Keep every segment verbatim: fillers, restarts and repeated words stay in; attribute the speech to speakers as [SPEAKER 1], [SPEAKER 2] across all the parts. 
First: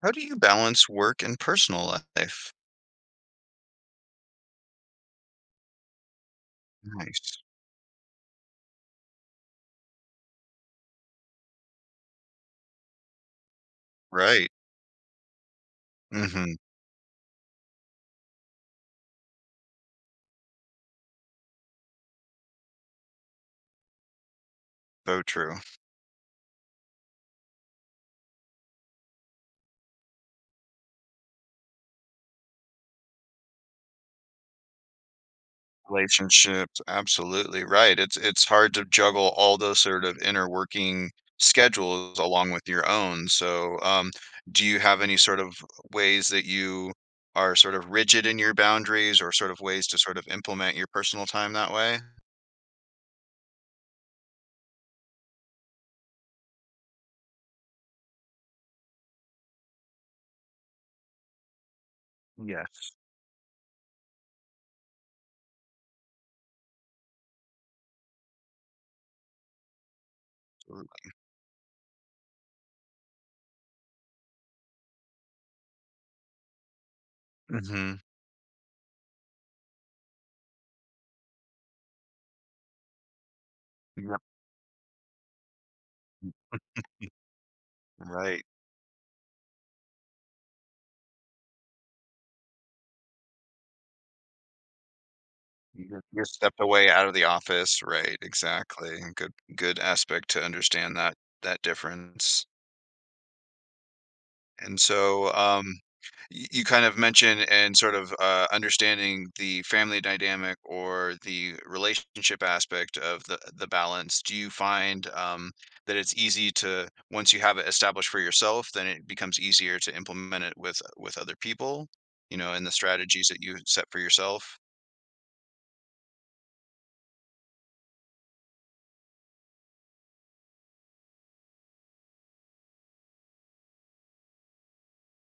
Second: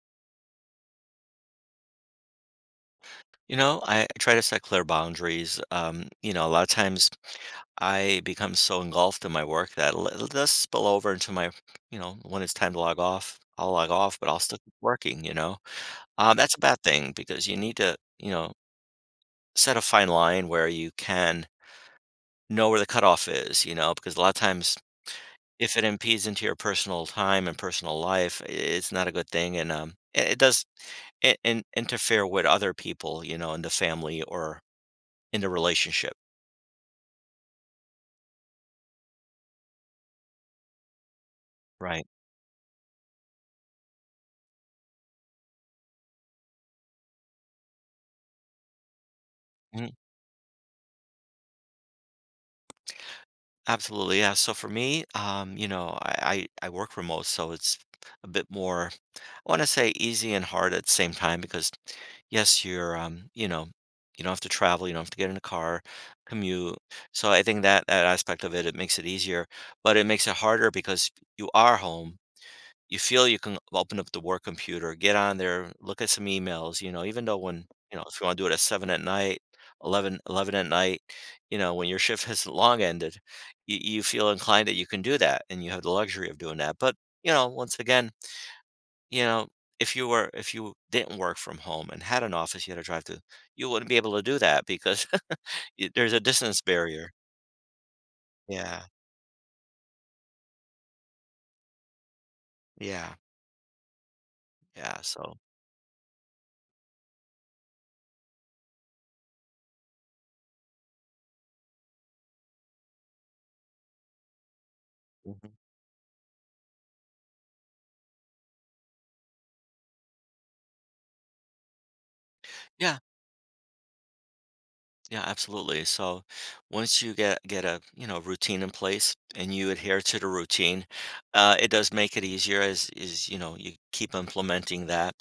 [SPEAKER 1] How do you balance work and personal life?
[SPEAKER 2] You know, I I try to set clear boundaries. Um, you know, a lot of times
[SPEAKER 1] Nice.
[SPEAKER 2] I become so engulfed in my work that l- it does spill over into my, you know, when it's time to log off, I'll log off, but I'll
[SPEAKER 1] Right.
[SPEAKER 2] still keep working, you know. Um,
[SPEAKER 1] Mhm.
[SPEAKER 2] that's a bad thing because you need to, you know, set a fine line where you can know where the cutoff is, you know, because a lot of times
[SPEAKER 1] So true.
[SPEAKER 2] if it impedes into your personal time and personal life, i- it's not a good thing. And um, it it does in, interfere with other people, you know, in the family or in the relationship.
[SPEAKER 1] Relationships, absolutely right. It's it's hard to juggle all those sort of inner working
[SPEAKER 2] Right.
[SPEAKER 1] schedules along with your own. So, um, do you have any sort of ways that you are sort of rigid in your boundaries or sort of ways
[SPEAKER 2] Mhm.
[SPEAKER 1] to sort of implement your personal time that way?
[SPEAKER 2] Absolutely. Yeah. So for me, um, you know, I, I, I work remote, so it's a bit more, I want to say easy and hard at the same time because yes,
[SPEAKER 1] Yes.
[SPEAKER 2] you're, um, you know, you don't have to travel, you don't have to get in a car, commute. So I think that that aspect of it, it makes it easier, but it makes it harder because you are home, you feel you can open up the work computer, get on there, look at some emails, you know, even though when, you
[SPEAKER 1] Mhm.
[SPEAKER 2] know, if you want to do it at seven at night, eleven, eleven at night, you know, when your shift has long ended, you, you
[SPEAKER 1] Yep.
[SPEAKER 2] feel inclined that you can do that and you have the luxury of doing that. But, you know, once again,
[SPEAKER 1] Right.
[SPEAKER 2] you know, if you were, if you didn't work from home and had an office you had to drive to, you wouldn't be able to do that because y-
[SPEAKER 1] You
[SPEAKER 2] there's a
[SPEAKER 1] you stepped
[SPEAKER 2] distance
[SPEAKER 1] away out
[SPEAKER 2] barrier.
[SPEAKER 1] of the office, right,
[SPEAKER 2] Yeah.
[SPEAKER 1] exactly, good good aspect to understand that that difference,
[SPEAKER 2] Yeah.
[SPEAKER 1] and
[SPEAKER 2] Yeah.
[SPEAKER 1] so,
[SPEAKER 2] So,
[SPEAKER 1] um, you you kind of mentioned and sort of, uh, understanding the family dynamic or the relationship aspect of the the balance, do you find, um,
[SPEAKER 2] mhm.
[SPEAKER 1] that it's easy to once you have it established for yourself, then it becomes easier to implement it with with other people, you know, and the
[SPEAKER 2] Yeah.
[SPEAKER 1] strategies that you set for yourself?
[SPEAKER 2] Yeah, absolutely. So once you get get a you know routine in place and you adhere to the routine, uh, it does make it easier as is you know you keep implementing that.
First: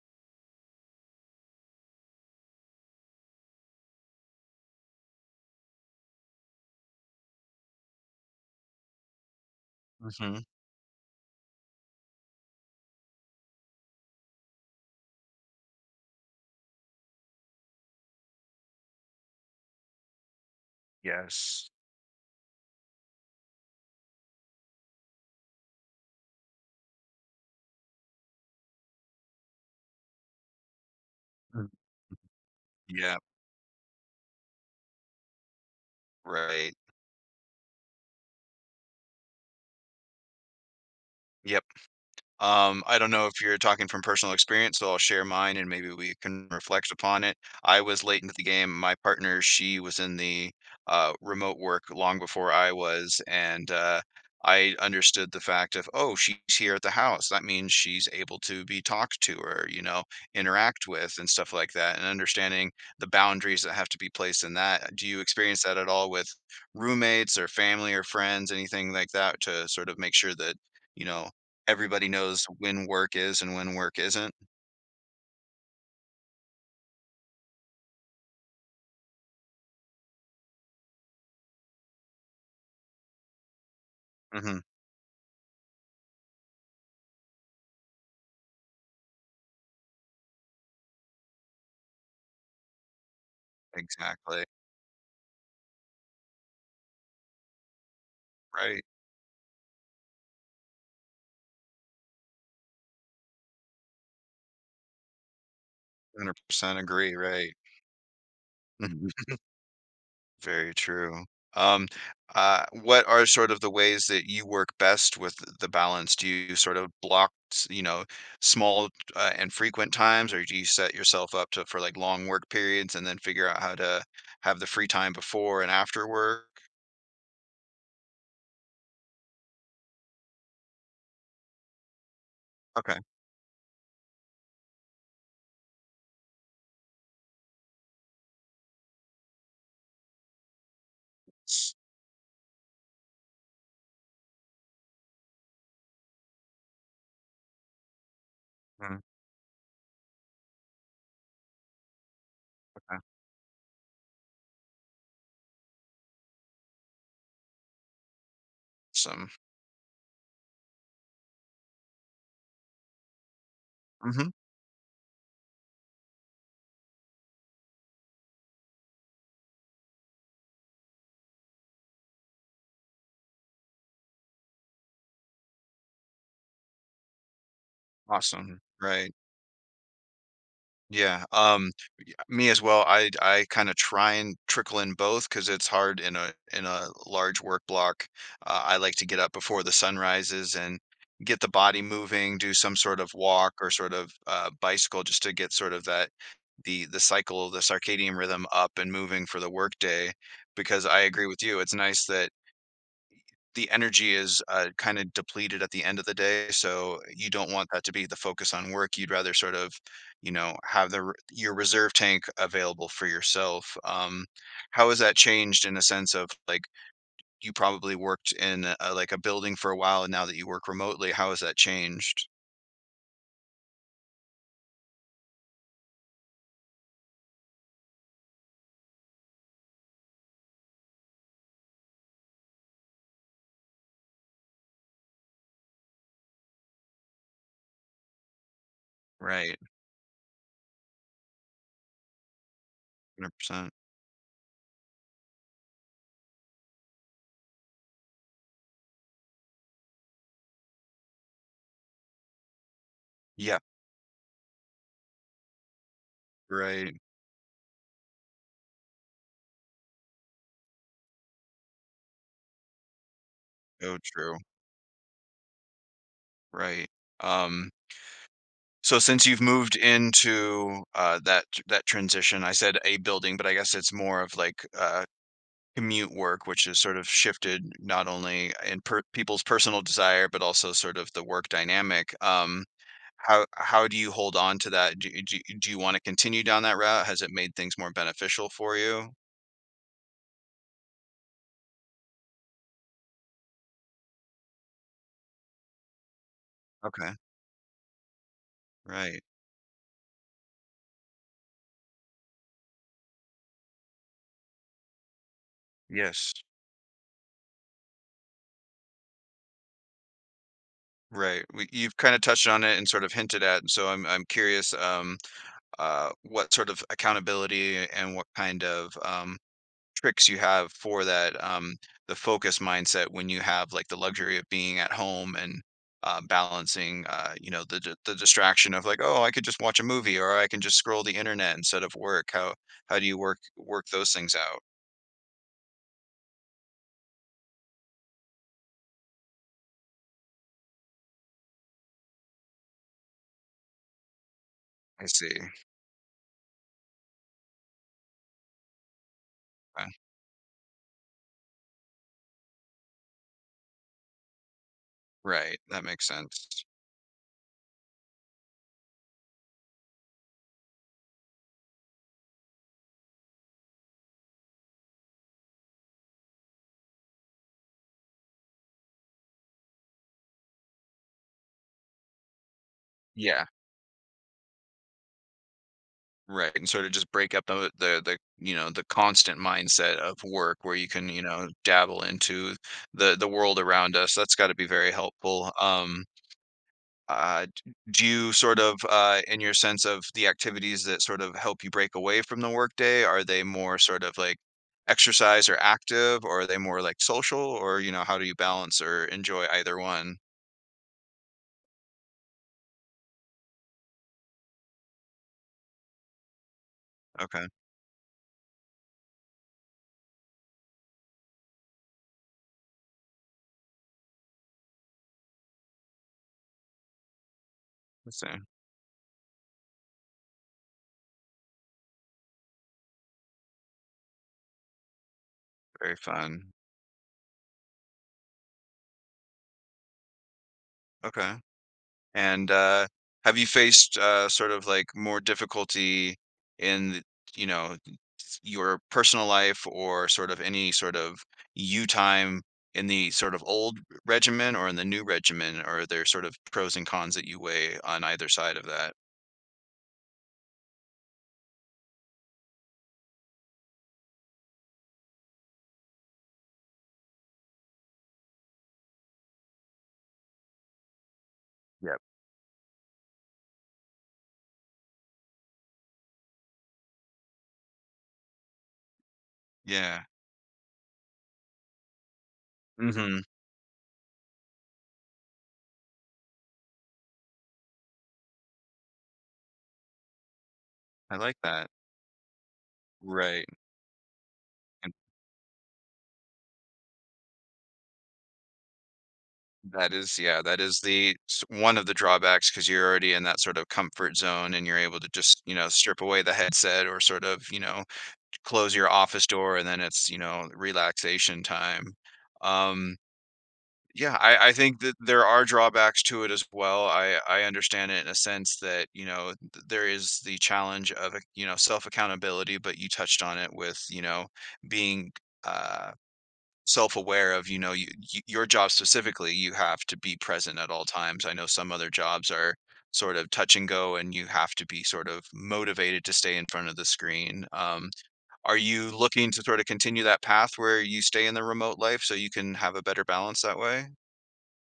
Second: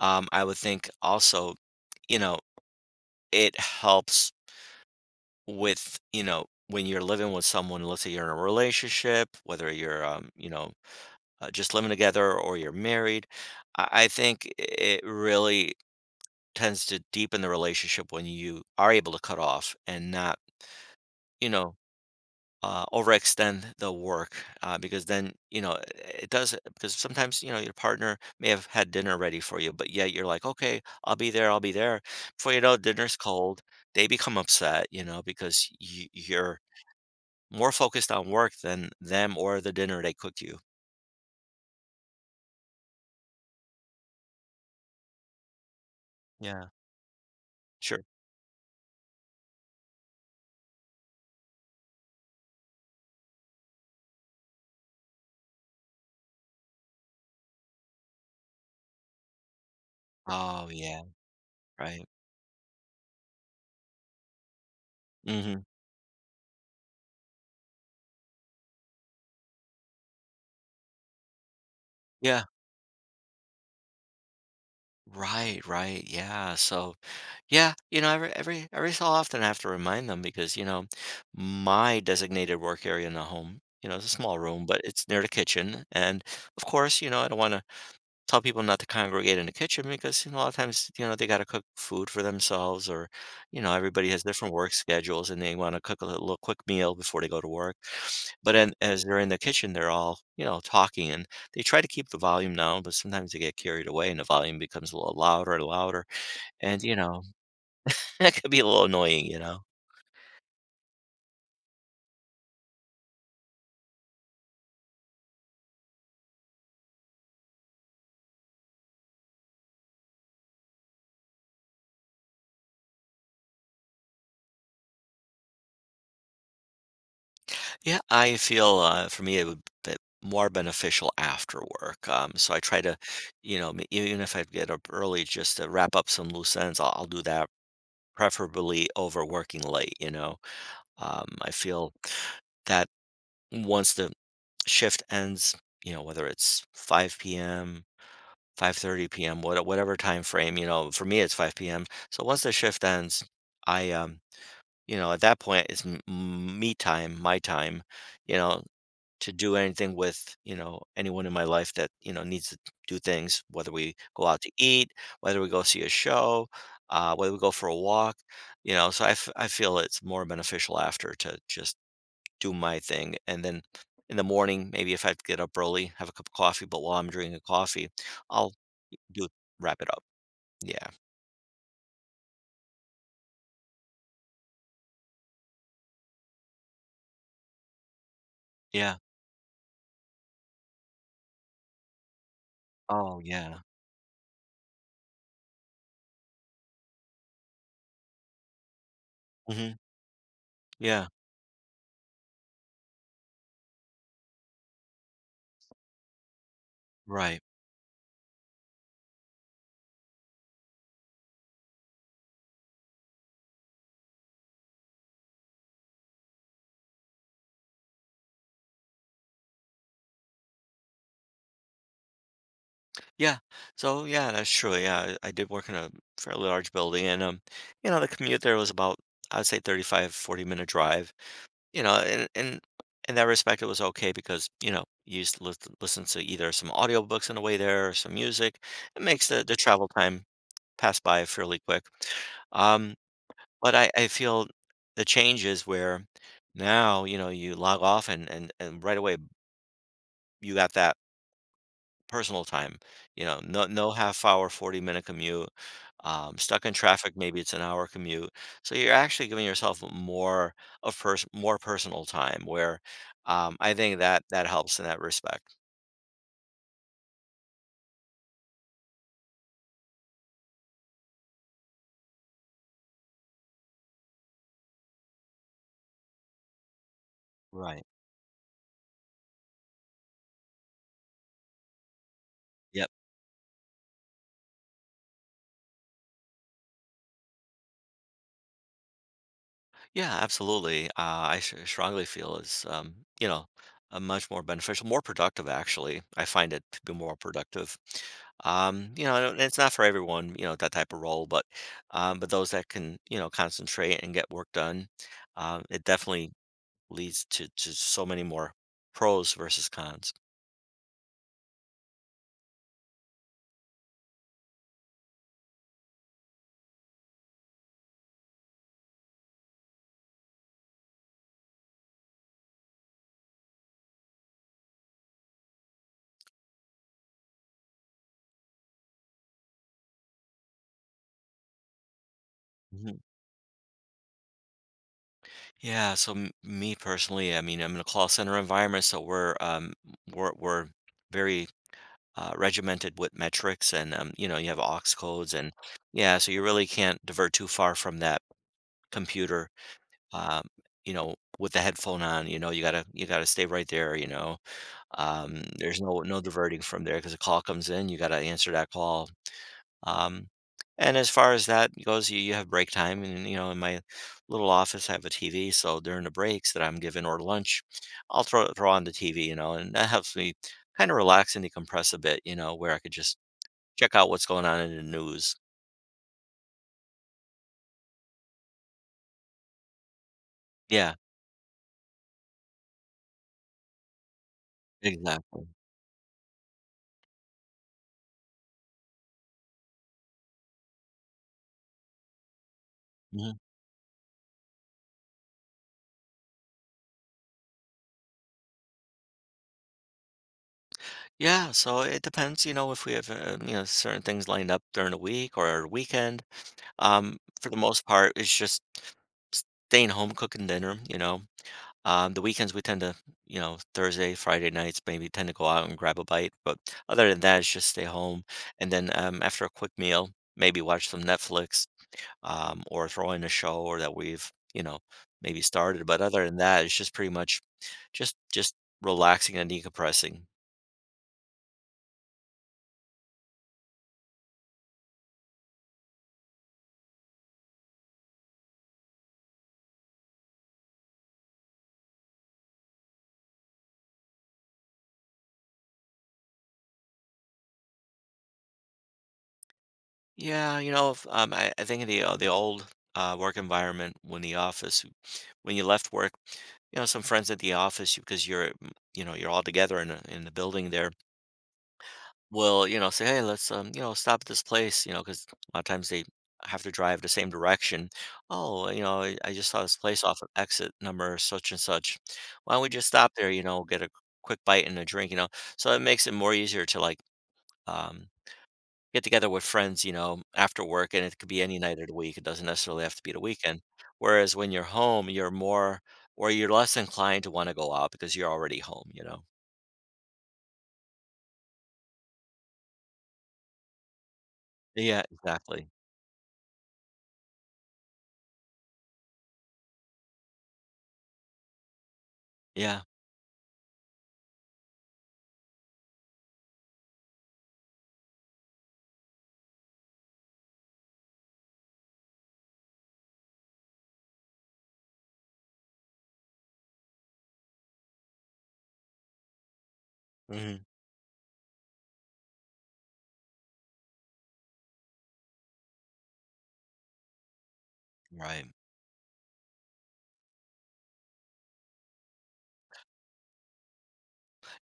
[SPEAKER 2] Um, I would think also, you know it helps with, you know when you're living with someone. Let's say you're in a relationship, whether you're, um,
[SPEAKER 1] Mhm,
[SPEAKER 2] you know uh, just living together or you're married. I, I think it really tends to deepen the relationship when you are able to cut off and not, you
[SPEAKER 1] yes.
[SPEAKER 2] know uh, overextend the work, uh, because then, you know it does, because sometimes, you know your partner may have had dinner ready for you, but yet you're like, "Okay, I'll be there, I'll
[SPEAKER 1] Mm,
[SPEAKER 2] be there." Before you know it,
[SPEAKER 1] yeah.
[SPEAKER 2] dinner's cold, they become upset, you know because you, you're
[SPEAKER 1] Right.
[SPEAKER 2] more focused on work than them or the dinner they cooked you.
[SPEAKER 1] Yep. Um, I don't know if you're talking from personal experience, so I'll share mine and maybe we can
[SPEAKER 2] Yeah.
[SPEAKER 1] reflect upon it. I
[SPEAKER 2] Sure.
[SPEAKER 1] was late into the game. My partner, she was in the uh, remote work long before I was, and uh, I understood the fact of, oh, she's here at the house. That means she's able to be talked to or, you know,
[SPEAKER 2] Oh,
[SPEAKER 1] interact
[SPEAKER 2] yeah.
[SPEAKER 1] with and stuff like that,
[SPEAKER 2] Right.
[SPEAKER 1] and understanding the boundaries that have to be placed in that. Do you
[SPEAKER 2] Hmm.
[SPEAKER 1] experience that at all with roommates or family or friends, anything like that, to sort of make sure that you know everybody
[SPEAKER 2] Yeah.
[SPEAKER 1] knows when work is and when work isn't.
[SPEAKER 2] Right, right. Yeah. So, yeah, you know, every every every so often I have to remind them because, you know, my designated work area in the home, you know, it's a small
[SPEAKER 1] Mhm.
[SPEAKER 2] room, but it's near the kitchen. And of course, you know, I don't want to tell people not to congregate in the kitchen because, you know, a lot of times, you know, they got to cook food for themselves, or, you know, everybody has
[SPEAKER 1] Exactly.
[SPEAKER 2] different work schedules and they want to cook a little, little quick meal before they go to work. But then,
[SPEAKER 1] Right.
[SPEAKER 2] as they're in the kitchen, they're all, you know, talking, and they try to keep the volume down, but sometimes they get carried away and the volume becomes a little louder and louder.
[SPEAKER 1] one hundred percent
[SPEAKER 2] And, you
[SPEAKER 1] agree,
[SPEAKER 2] know,
[SPEAKER 1] right.
[SPEAKER 2] that could be a little
[SPEAKER 1] Mhm.
[SPEAKER 2] annoying, you know?
[SPEAKER 1] Very true. Um, uh, what are sort of the ways that you work best with the balance? Do you sort of block, s you know, small, uh, and frequent times, or do you set yourself up to for, like, long work periods and then figure out how to have the free time before and after work?
[SPEAKER 2] Yeah, I feel, uh, for me, it would be more beneficial after work. Um, so I try to,
[SPEAKER 1] Okay.
[SPEAKER 2] you know, m- even if I get up early just to wrap up some loose ends, I'll, I'll do that preferably over working late, you know? Um, I
[SPEAKER 1] S-
[SPEAKER 2] feel that once the shift ends, you know, whether it's five p m,
[SPEAKER 1] Mm,
[SPEAKER 2] five thirty p m, what, whatever time frame, you know, for me it's five p m. So once the shift
[SPEAKER 1] okay.
[SPEAKER 2] ends, I um You know, at that point, it's m m me time, my time, you know,
[SPEAKER 1] Awesome.
[SPEAKER 2] to do anything with, you know, anyone in my life that, you know, needs to do things, whether we go
[SPEAKER 1] Mhm.
[SPEAKER 2] out to eat, whether we go see a show, uh, whether we go for a walk, you know, so I f I feel it's more beneficial after to just do my thing, and then in the morning, maybe if I have to get up early, have a cup of coffee, but while I'm drinking coffee, I'll
[SPEAKER 1] Awesome. Right.
[SPEAKER 2] do wrap it up. Yeah.
[SPEAKER 1] Yeah, um, y me as well, I I kinda try and trickle in both because it's hard in a in a large work block. Uh, I like
[SPEAKER 2] Yeah.
[SPEAKER 1] to get up before the sun rises and get the body moving, do some sort of
[SPEAKER 2] Oh,
[SPEAKER 1] walk
[SPEAKER 2] yeah.
[SPEAKER 1] or sort of, uh, bicycle just to get sort of that the the cycle, the circadian rhythm up and moving for the
[SPEAKER 2] Mhm.
[SPEAKER 1] workday because I
[SPEAKER 2] Yeah.
[SPEAKER 1] agree with you, it's nice that the energy is, uh, kinda depleted at the end of the day, so you
[SPEAKER 2] Right.
[SPEAKER 1] don't want that to be the focus on work. You'd rather sort of, you know, have the re your reserve tank available for yourself. Um, how has that changed in a sense of, like, you probably worked in a like, a building for a while, and now that you work remotely, how has that changed?
[SPEAKER 2] Yeah. So yeah, that's true. Yeah, I, I did work in a fairly large building and, um, you know, the commute there was about, I'd say, thirty-five, forty minute drive. You know, and and in that respect it was okay because, you know, you used to lis- listen to either some audiobooks on the way there or some music. It makes the, the
[SPEAKER 1] Right,
[SPEAKER 2] travel time pass by fairly quick. Um,
[SPEAKER 1] one hundred percent.
[SPEAKER 2] but I, I feel the change is where now, you know, you log off, and and, and right away you got that personal time, you know,
[SPEAKER 1] Yeah,
[SPEAKER 2] no no half hour, forty-minute commute, um, stuck in
[SPEAKER 1] right.
[SPEAKER 2] traffic, maybe it's an hour commute, so you're actually giving yourself more, of pers more personal time where, um, I
[SPEAKER 1] Oh,
[SPEAKER 2] think that
[SPEAKER 1] true,
[SPEAKER 2] that helps in that respect.
[SPEAKER 1] right. Um, so since you've moved into, uh, that that transition I said a building, but I guess it's more of like, uh commute work, which has sort of shifted
[SPEAKER 2] Right.
[SPEAKER 1] not only in per- people's personal desire, but also sort of the work dynamic. Um,
[SPEAKER 2] Yeah.
[SPEAKER 1] how how do you hold on to that? Do, do, do you want to continue down that route? Has it made things more beneficial for you?
[SPEAKER 2] Yeah, absolutely. Uh, I sh- strongly feel is, um, you know, a much more beneficial, more productive, actually. I find it to be more
[SPEAKER 1] Okay,
[SPEAKER 2] productive. Um, you
[SPEAKER 1] right.
[SPEAKER 2] know, and it's not for everyone, you know, that type of role, but, um, but those that can, you know, concentrate and get work done, um, it definitely
[SPEAKER 1] Yes.
[SPEAKER 2] leads to to so many more pros versus cons.
[SPEAKER 1] Right. We, you've kind of touched on it and sort of hinted at, so I'm I'm curious um, uh, what sort of accountability and what kind of um, tricks you have for that um the focus mindset when you have like the luxury of being at home and uh, balancing uh you know the di- the distraction of like oh I could just watch a movie or I can just scroll the internet instead of work how
[SPEAKER 2] Mhm.
[SPEAKER 1] how do you work work those things out.
[SPEAKER 2] Yeah, so m- me personally, I mean, I'm in a call center environment, so we're um we're we're very, uh, regimented with metrics and, um, you know you have aux
[SPEAKER 1] I see.
[SPEAKER 2] codes, and yeah, so you really can't divert too far from that computer.
[SPEAKER 1] Uh,
[SPEAKER 2] um, you know with the headphone on, you know you gotta you gotta stay right there, you know um,
[SPEAKER 1] right,
[SPEAKER 2] there's
[SPEAKER 1] that
[SPEAKER 2] no
[SPEAKER 1] makes
[SPEAKER 2] no diverting
[SPEAKER 1] sense.
[SPEAKER 2] from there because a call comes in, you gotta answer that call. um, and as far as that goes, you, you have break time, and you know in my little office I have a TV, so during the breaks that I'm given or lunch, I'll throw, throw on the TV, you know and that helps me kind of relax and decompress a bit, you know where I could just
[SPEAKER 1] Yeah,
[SPEAKER 2] check out what's going on in the news.
[SPEAKER 1] right, and sort of just break up the the the you know the constant mindset of work where you
[SPEAKER 2] Yeah,
[SPEAKER 1] can you know dabble into the the world around us. That's got to be very
[SPEAKER 2] exactly.
[SPEAKER 1] helpful. Um Uh, d- do you sort of, uh, in your sense of the activities that sort of help you break away from the workday, are
[SPEAKER 2] Mhm.
[SPEAKER 1] they more sort of like exercise or active, or are they more like social, or you know, how do you balance or enjoy either one?
[SPEAKER 2] Yeah, so it depends, you know, if we have, uh, you know, certain things lined up during the week or our weekend. Um,
[SPEAKER 1] Okay,
[SPEAKER 2] for the most part, it's just staying home, cooking dinner, you know. Um, the weekends we tend to, you know, Thursday, Friday nights maybe tend to go out and grab a bite, but other than that, it's just stay
[SPEAKER 1] that's
[SPEAKER 2] home.
[SPEAKER 1] uh,
[SPEAKER 2] And then, um, after a quick meal, maybe watch some Netflix, um, or throwing a show or that we've, you know maybe started,
[SPEAKER 1] very
[SPEAKER 2] but other than
[SPEAKER 1] fun.
[SPEAKER 2] that it's just pretty much just just relaxing and decompressing.
[SPEAKER 1] Okay, and uh, have you faced uh, sort of like more difficulty in, the- you know, your personal life or sort of any sort of you time in the sort of old regimen or in the new regimen? Or are there sort of pros and cons that you weigh on either side of that?
[SPEAKER 2] Yeah, you know if, um, I, I think in the, uh, the old, uh, work environment, when the office, when you left work, you know some friends at the office, because you're, mm, you know you're all together in, a, in the building there
[SPEAKER 1] Yep.
[SPEAKER 2] will, you know, say, "Hey, let's, um, you know, stop at this place," you know, because a lot of times they have to drive the same direction. "Oh, you know, I I just saw this place
[SPEAKER 1] Yeah.
[SPEAKER 2] off of exit number such and such. Why don't we just stop
[SPEAKER 1] Hmm.
[SPEAKER 2] there, you know, get a quick bite and a drink," you know? So it makes it more easier to, like, um, get together with friends, you know, after work, and
[SPEAKER 1] I
[SPEAKER 2] it could
[SPEAKER 1] like
[SPEAKER 2] be any
[SPEAKER 1] that.
[SPEAKER 2] night of the week. It doesn't necessarily have to be the
[SPEAKER 1] Right.
[SPEAKER 2] weekend. Whereas when you're
[SPEAKER 1] And
[SPEAKER 2] home, you're more, or you're less inclined to wanna go out because you're already home, you know?
[SPEAKER 1] that is, yeah, that is the s- one of the drawbacks because you're already in that sort of comfort zone and you're able
[SPEAKER 2] Yeah,
[SPEAKER 1] to just, you
[SPEAKER 2] exactly.
[SPEAKER 1] know, strip away the headset or sort of, you know, close your office door and then it's, you know, relaxation time.
[SPEAKER 2] Yeah.
[SPEAKER 1] Um, Yeah, I I think that there are drawbacks to it as well. I I understand it in a sense that, you know, th- there is the challenge of, ac- you know, self-accountability, but you touched on it with, you know, being uh self-aware of, you know, you, y your job specifically, you have to be present
[SPEAKER 2] Mhm.
[SPEAKER 1] at all times. I know some other jobs are sort of touch and go and you have to be sort of motivated to stay in front of the screen. Um,
[SPEAKER 2] Right.
[SPEAKER 1] are you looking to sort of continue that path where you stay in the remote life so you can have a better balance that way?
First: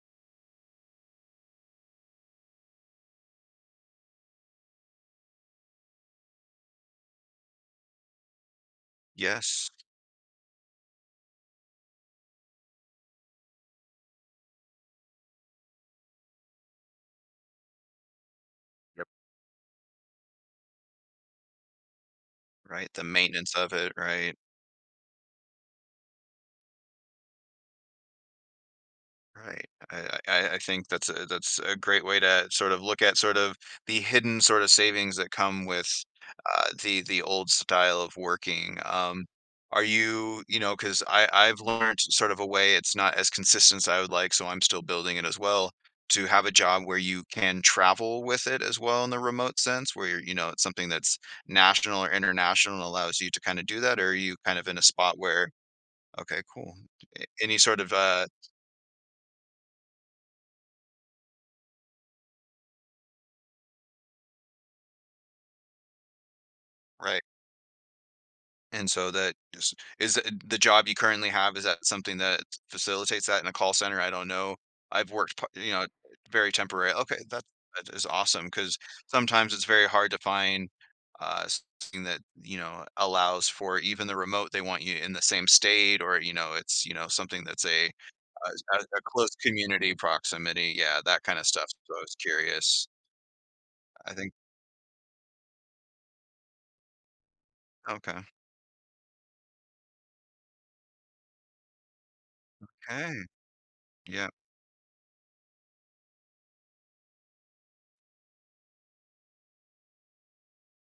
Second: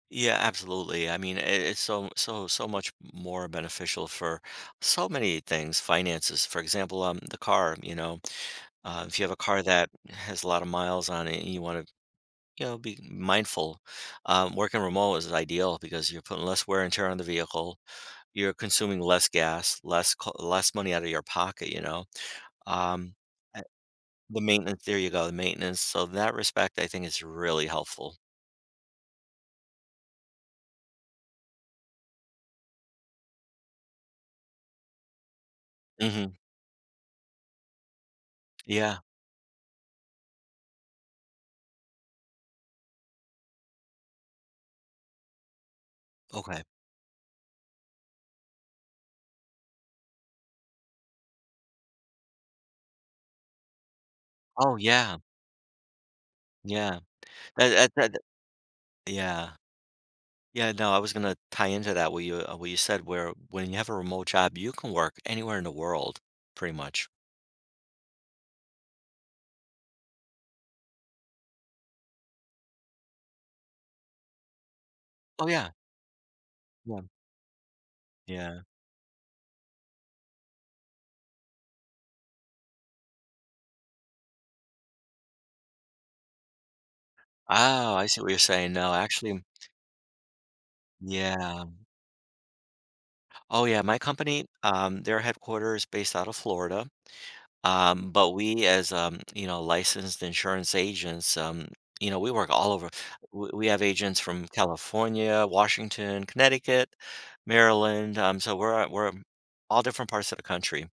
[SPEAKER 2] Yeah, absolutely. I mean, it, it's so so so much more beneficial for so many things. Finances, for example, um, the car. You know, uh, if you have a car
[SPEAKER 1] Yes.
[SPEAKER 2] that has a lot of miles on it, and you want to, you know, be mindful. Um, working remote is ideal because you're putting less wear and tear on the vehicle. You're consuming
[SPEAKER 1] Yep.
[SPEAKER 2] less gas, less co- less money out of your pocket. You know,
[SPEAKER 1] Right. The
[SPEAKER 2] um,
[SPEAKER 1] maintenance
[SPEAKER 2] uh,
[SPEAKER 1] of it. Right.
[SPEAKER 2] the maintenance. There you go, the maintenance. So in that respect, I think is really helpful.
[SPEAKER 1] Right. I, I, I I think that's a, that's a great way to sort of look at sort of the hidden sort of savings that come with
[SPEAKER 2] Hmm.
[SPEAKER 1] uh, the the old style of working.
[SPEAKER 2] Yeah.
[SPEAKER 1] Um, are you you know because I I've learned sort of a way it's not as consistent as I would like, so I'm still building it as well. To have a
[SPEAKER 2] Okay.
[SPEAKER 1] job where you can travel with it as well in the remote sense, where you're, you know it's something that's national or international and allows you to kind of do that, or are you kind of
[SPEAKER 2] Oh,
[SPEAKER 1] in a spot
[SPEAKER 2] yeah.
[SPEAKER 1] where okay, cool.
[SPEAKER 2] Yeah.
[SPEAKER 1] A any sort of,
[SPEAKER 2] That that that
[SPEAKER 1] uh
[SPEAKER 2] yeah. Yeah, no, I was gonna tie into that, what you uh, what you said, where when you have a remote job, you can work anywhere in the world pretty much.
[SPEAKER 1] right, and so that is is the the job you currently have, is that something that facilitates that in a call center? I don't know. I've worked
[SPEAKER 2] Oh,
[SPEAKER 1] pa
[SPEAKER 2] yeah.
[SPEAKER 1] you know, very temporary
[SPEAKER 2] Yeah.
[SPEAKER 1] okay, that that is awesome,
[SPEAKER 2] Yeah.
[SPEAKER 1] because sometimes it's very hard to find, uh, something that, you know, allows for even the remote, they want you in the same state or, you know, it's, you know, something that's a
[SPEAKER 2] Oh, I see what you're saying.
[SPEAKER 1] a
[SPEAKER 2] No,
[SPEAKER 1] a close
[SPEAKER 2] actually,
[SPEAKER 1] community proximity, yeah, that kinda
[SPEAKER 2] yeah.
[SPEAKER 1] stuff, so I was curious.
[SPEAKER 2] Oh, yeah, my
[SPEAKER 1] I think
[SPEAKER 2] company, um, their headquarters is based out of Florida. Um,
[SPEAKER 1] okay.
[SPEAKER 2] but we, as, um, you know, licensed insurance agents, um, you know, we work all over.
[SPEAKER 1] Okay.
[SPEAKER 2] W- We have agents
[SPEAKER 1] Yeah.
[SPEAKER 2] from California, Washington, Connecticut, Maryland. Um, so we're we're all different parts of the country.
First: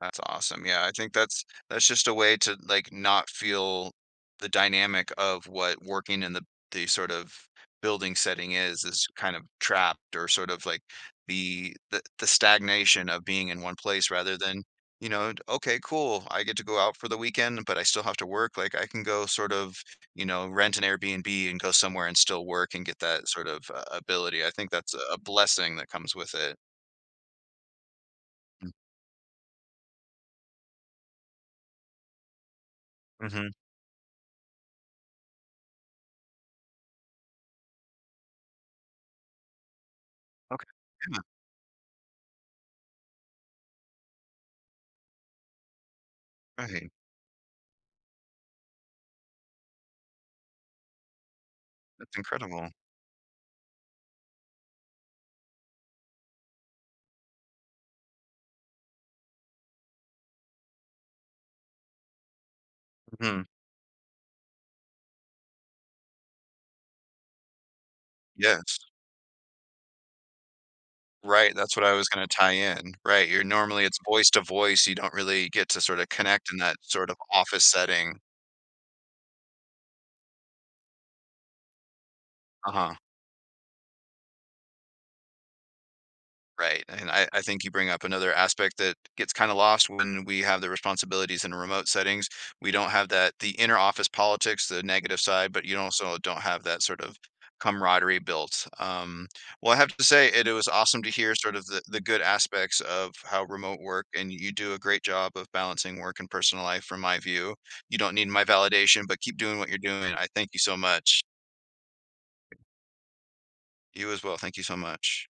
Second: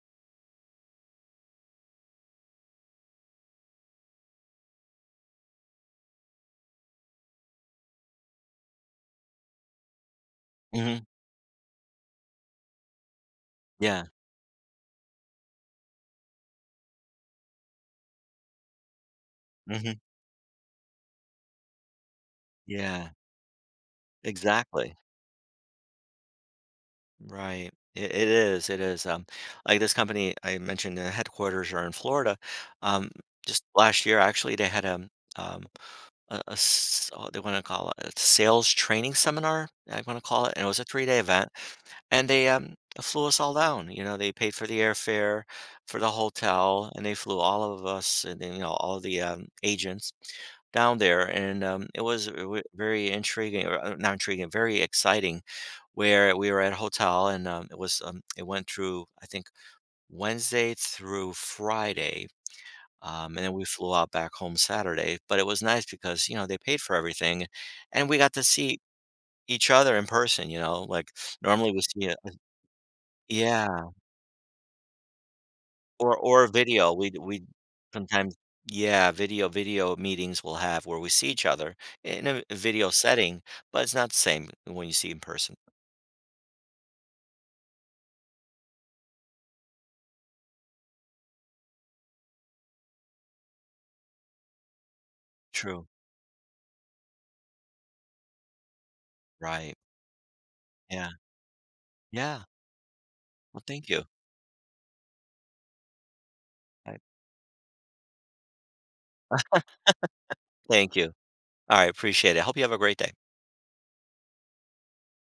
[SPEAKER 1] That's awesome. Yeah, I think that's that's just a way to like not feel the dynamic of what working in the the sort of building setting is is kind of trapped or sort of like
[SPEAKER 2] Hmm.
[SPEAKER 1] the the, the stagnation of being in one
[SPEAKER 2] Yeah.
[SPEAKER 1] place rather than you know okay cool I get to go out for the weekend but I still have to work like I can go sort of
[SPEAKER 2] Hmm.
[SPEAKER 1] you know rent an airbnb and go somewhere and still work and get
[SPEAKER 2] Yeah.
[SPEAKER 1] that sort of uh, ability I think
[SPEAKER 2] Exactly.
[SPEAKER 1] that's a a blessing that comes with it.
[SPEAKER 2] Right. It, it is. It is. Um, like this company I mentioned, the headquarters are in Florida. Um,
[SPEAKER 1] Mm-hmm.
[SPEAKER 2] just last year, actually, they had a um, a a s uh, they wanna call it a sales training seminar, I wanna call it, and it
[SPEAKER 1] Okay,
[SPEAKER 2] was a three-day
[SPEAKER 1] yeah,
[SPEAKER 2] event, and they, um, flew us all down, you know, they paid for the airfare, for the
[SPEAKER 1] right,
[SPEAKER 2] hotel, and they flew all of us, and then, you know, all the, um, agents down there, and, um, it
[SPEAKER 1] that's
[SPEAKER 2] was it
[SPEAKER 1] incredible.
[SPEAKER 2] very intriguing, or, uh, not intriguing, very exciting, where we were at a hotel, and, um, it was, um it went through, I think, Wednesday through Friday. Um,
[SPEAKER 1] Hmm,
[SPEAKER 2] and then we flew out back home Saturday. But it was nice because, you know, they paid for everything, and we got to
[SPEAKER 1] yes.
[SPEAKER 2] see each other in person, you know, like
[SPEAKER 1] Right,
[SPEAKER 2] normally
[SPEAKER 1] that's
[SPEAKER 2] we
[SPEAKER 1] what I
[SPEAKER 2] see
[SPEAKER 1] was
[SPEAKER 2] a
[SPEAKER 1] gonna tie in. Right, you're normally
[SPEAKER 2] yeah.
[SPEAKER 1] it's voice to voice, you don't really get to sorta
[SPEAKER 2] Or or
[SPEAKER 1] connect in that
[SPEAKER 2] video. We
[SPEAKER 1] sort of
[SPEAKER 2] we
[SPEAKER 1] office setting.
[SPEAKER 2] sometimes, yeah, video video meetings we'll have, where we see each other in a video
[SPEAKER 1] Uh-huh.
[SPEAKER 2] setting, but it's not the same when you see in person.
[SPEAKER 1] Right, and I I think you bring up another aspect that gets kinda lost when we have the responsibilities in remote settings. We don't have that the inner office politics, the negative side, but you
[SPEAKER 2] True.
[SPEAKER 1] also don't have that sort of camaraderie built. Um, well,
[SPEAKER 2] Right.
[SPEAKER 1] I have to say it it was awesome
[SPEAKER 2] Yeah.
[SPEAKER 1] to hear sort of the the good
[SPEAKER 2] Yeah.
[SPEAKER 1] aspects of how
[SPEAKER 2] Well,
[SPEAKER 1] remote
[SPEAKER 2] thank you.
[SPEAKER 1] work and you do a great job of balancing work and personal life
[SPEAKER 2] I,
[SPEAKER 1] from my view. You don't need my validation, but keep doing what you're doing. I thank you so
[SPEAKER 2] thank you.
[SPEAKER 1] much.
[SPEAKER 2] All right. Appreciate it. Hope you have a great day.
[SPEAKER 1] You as well, thank you so much.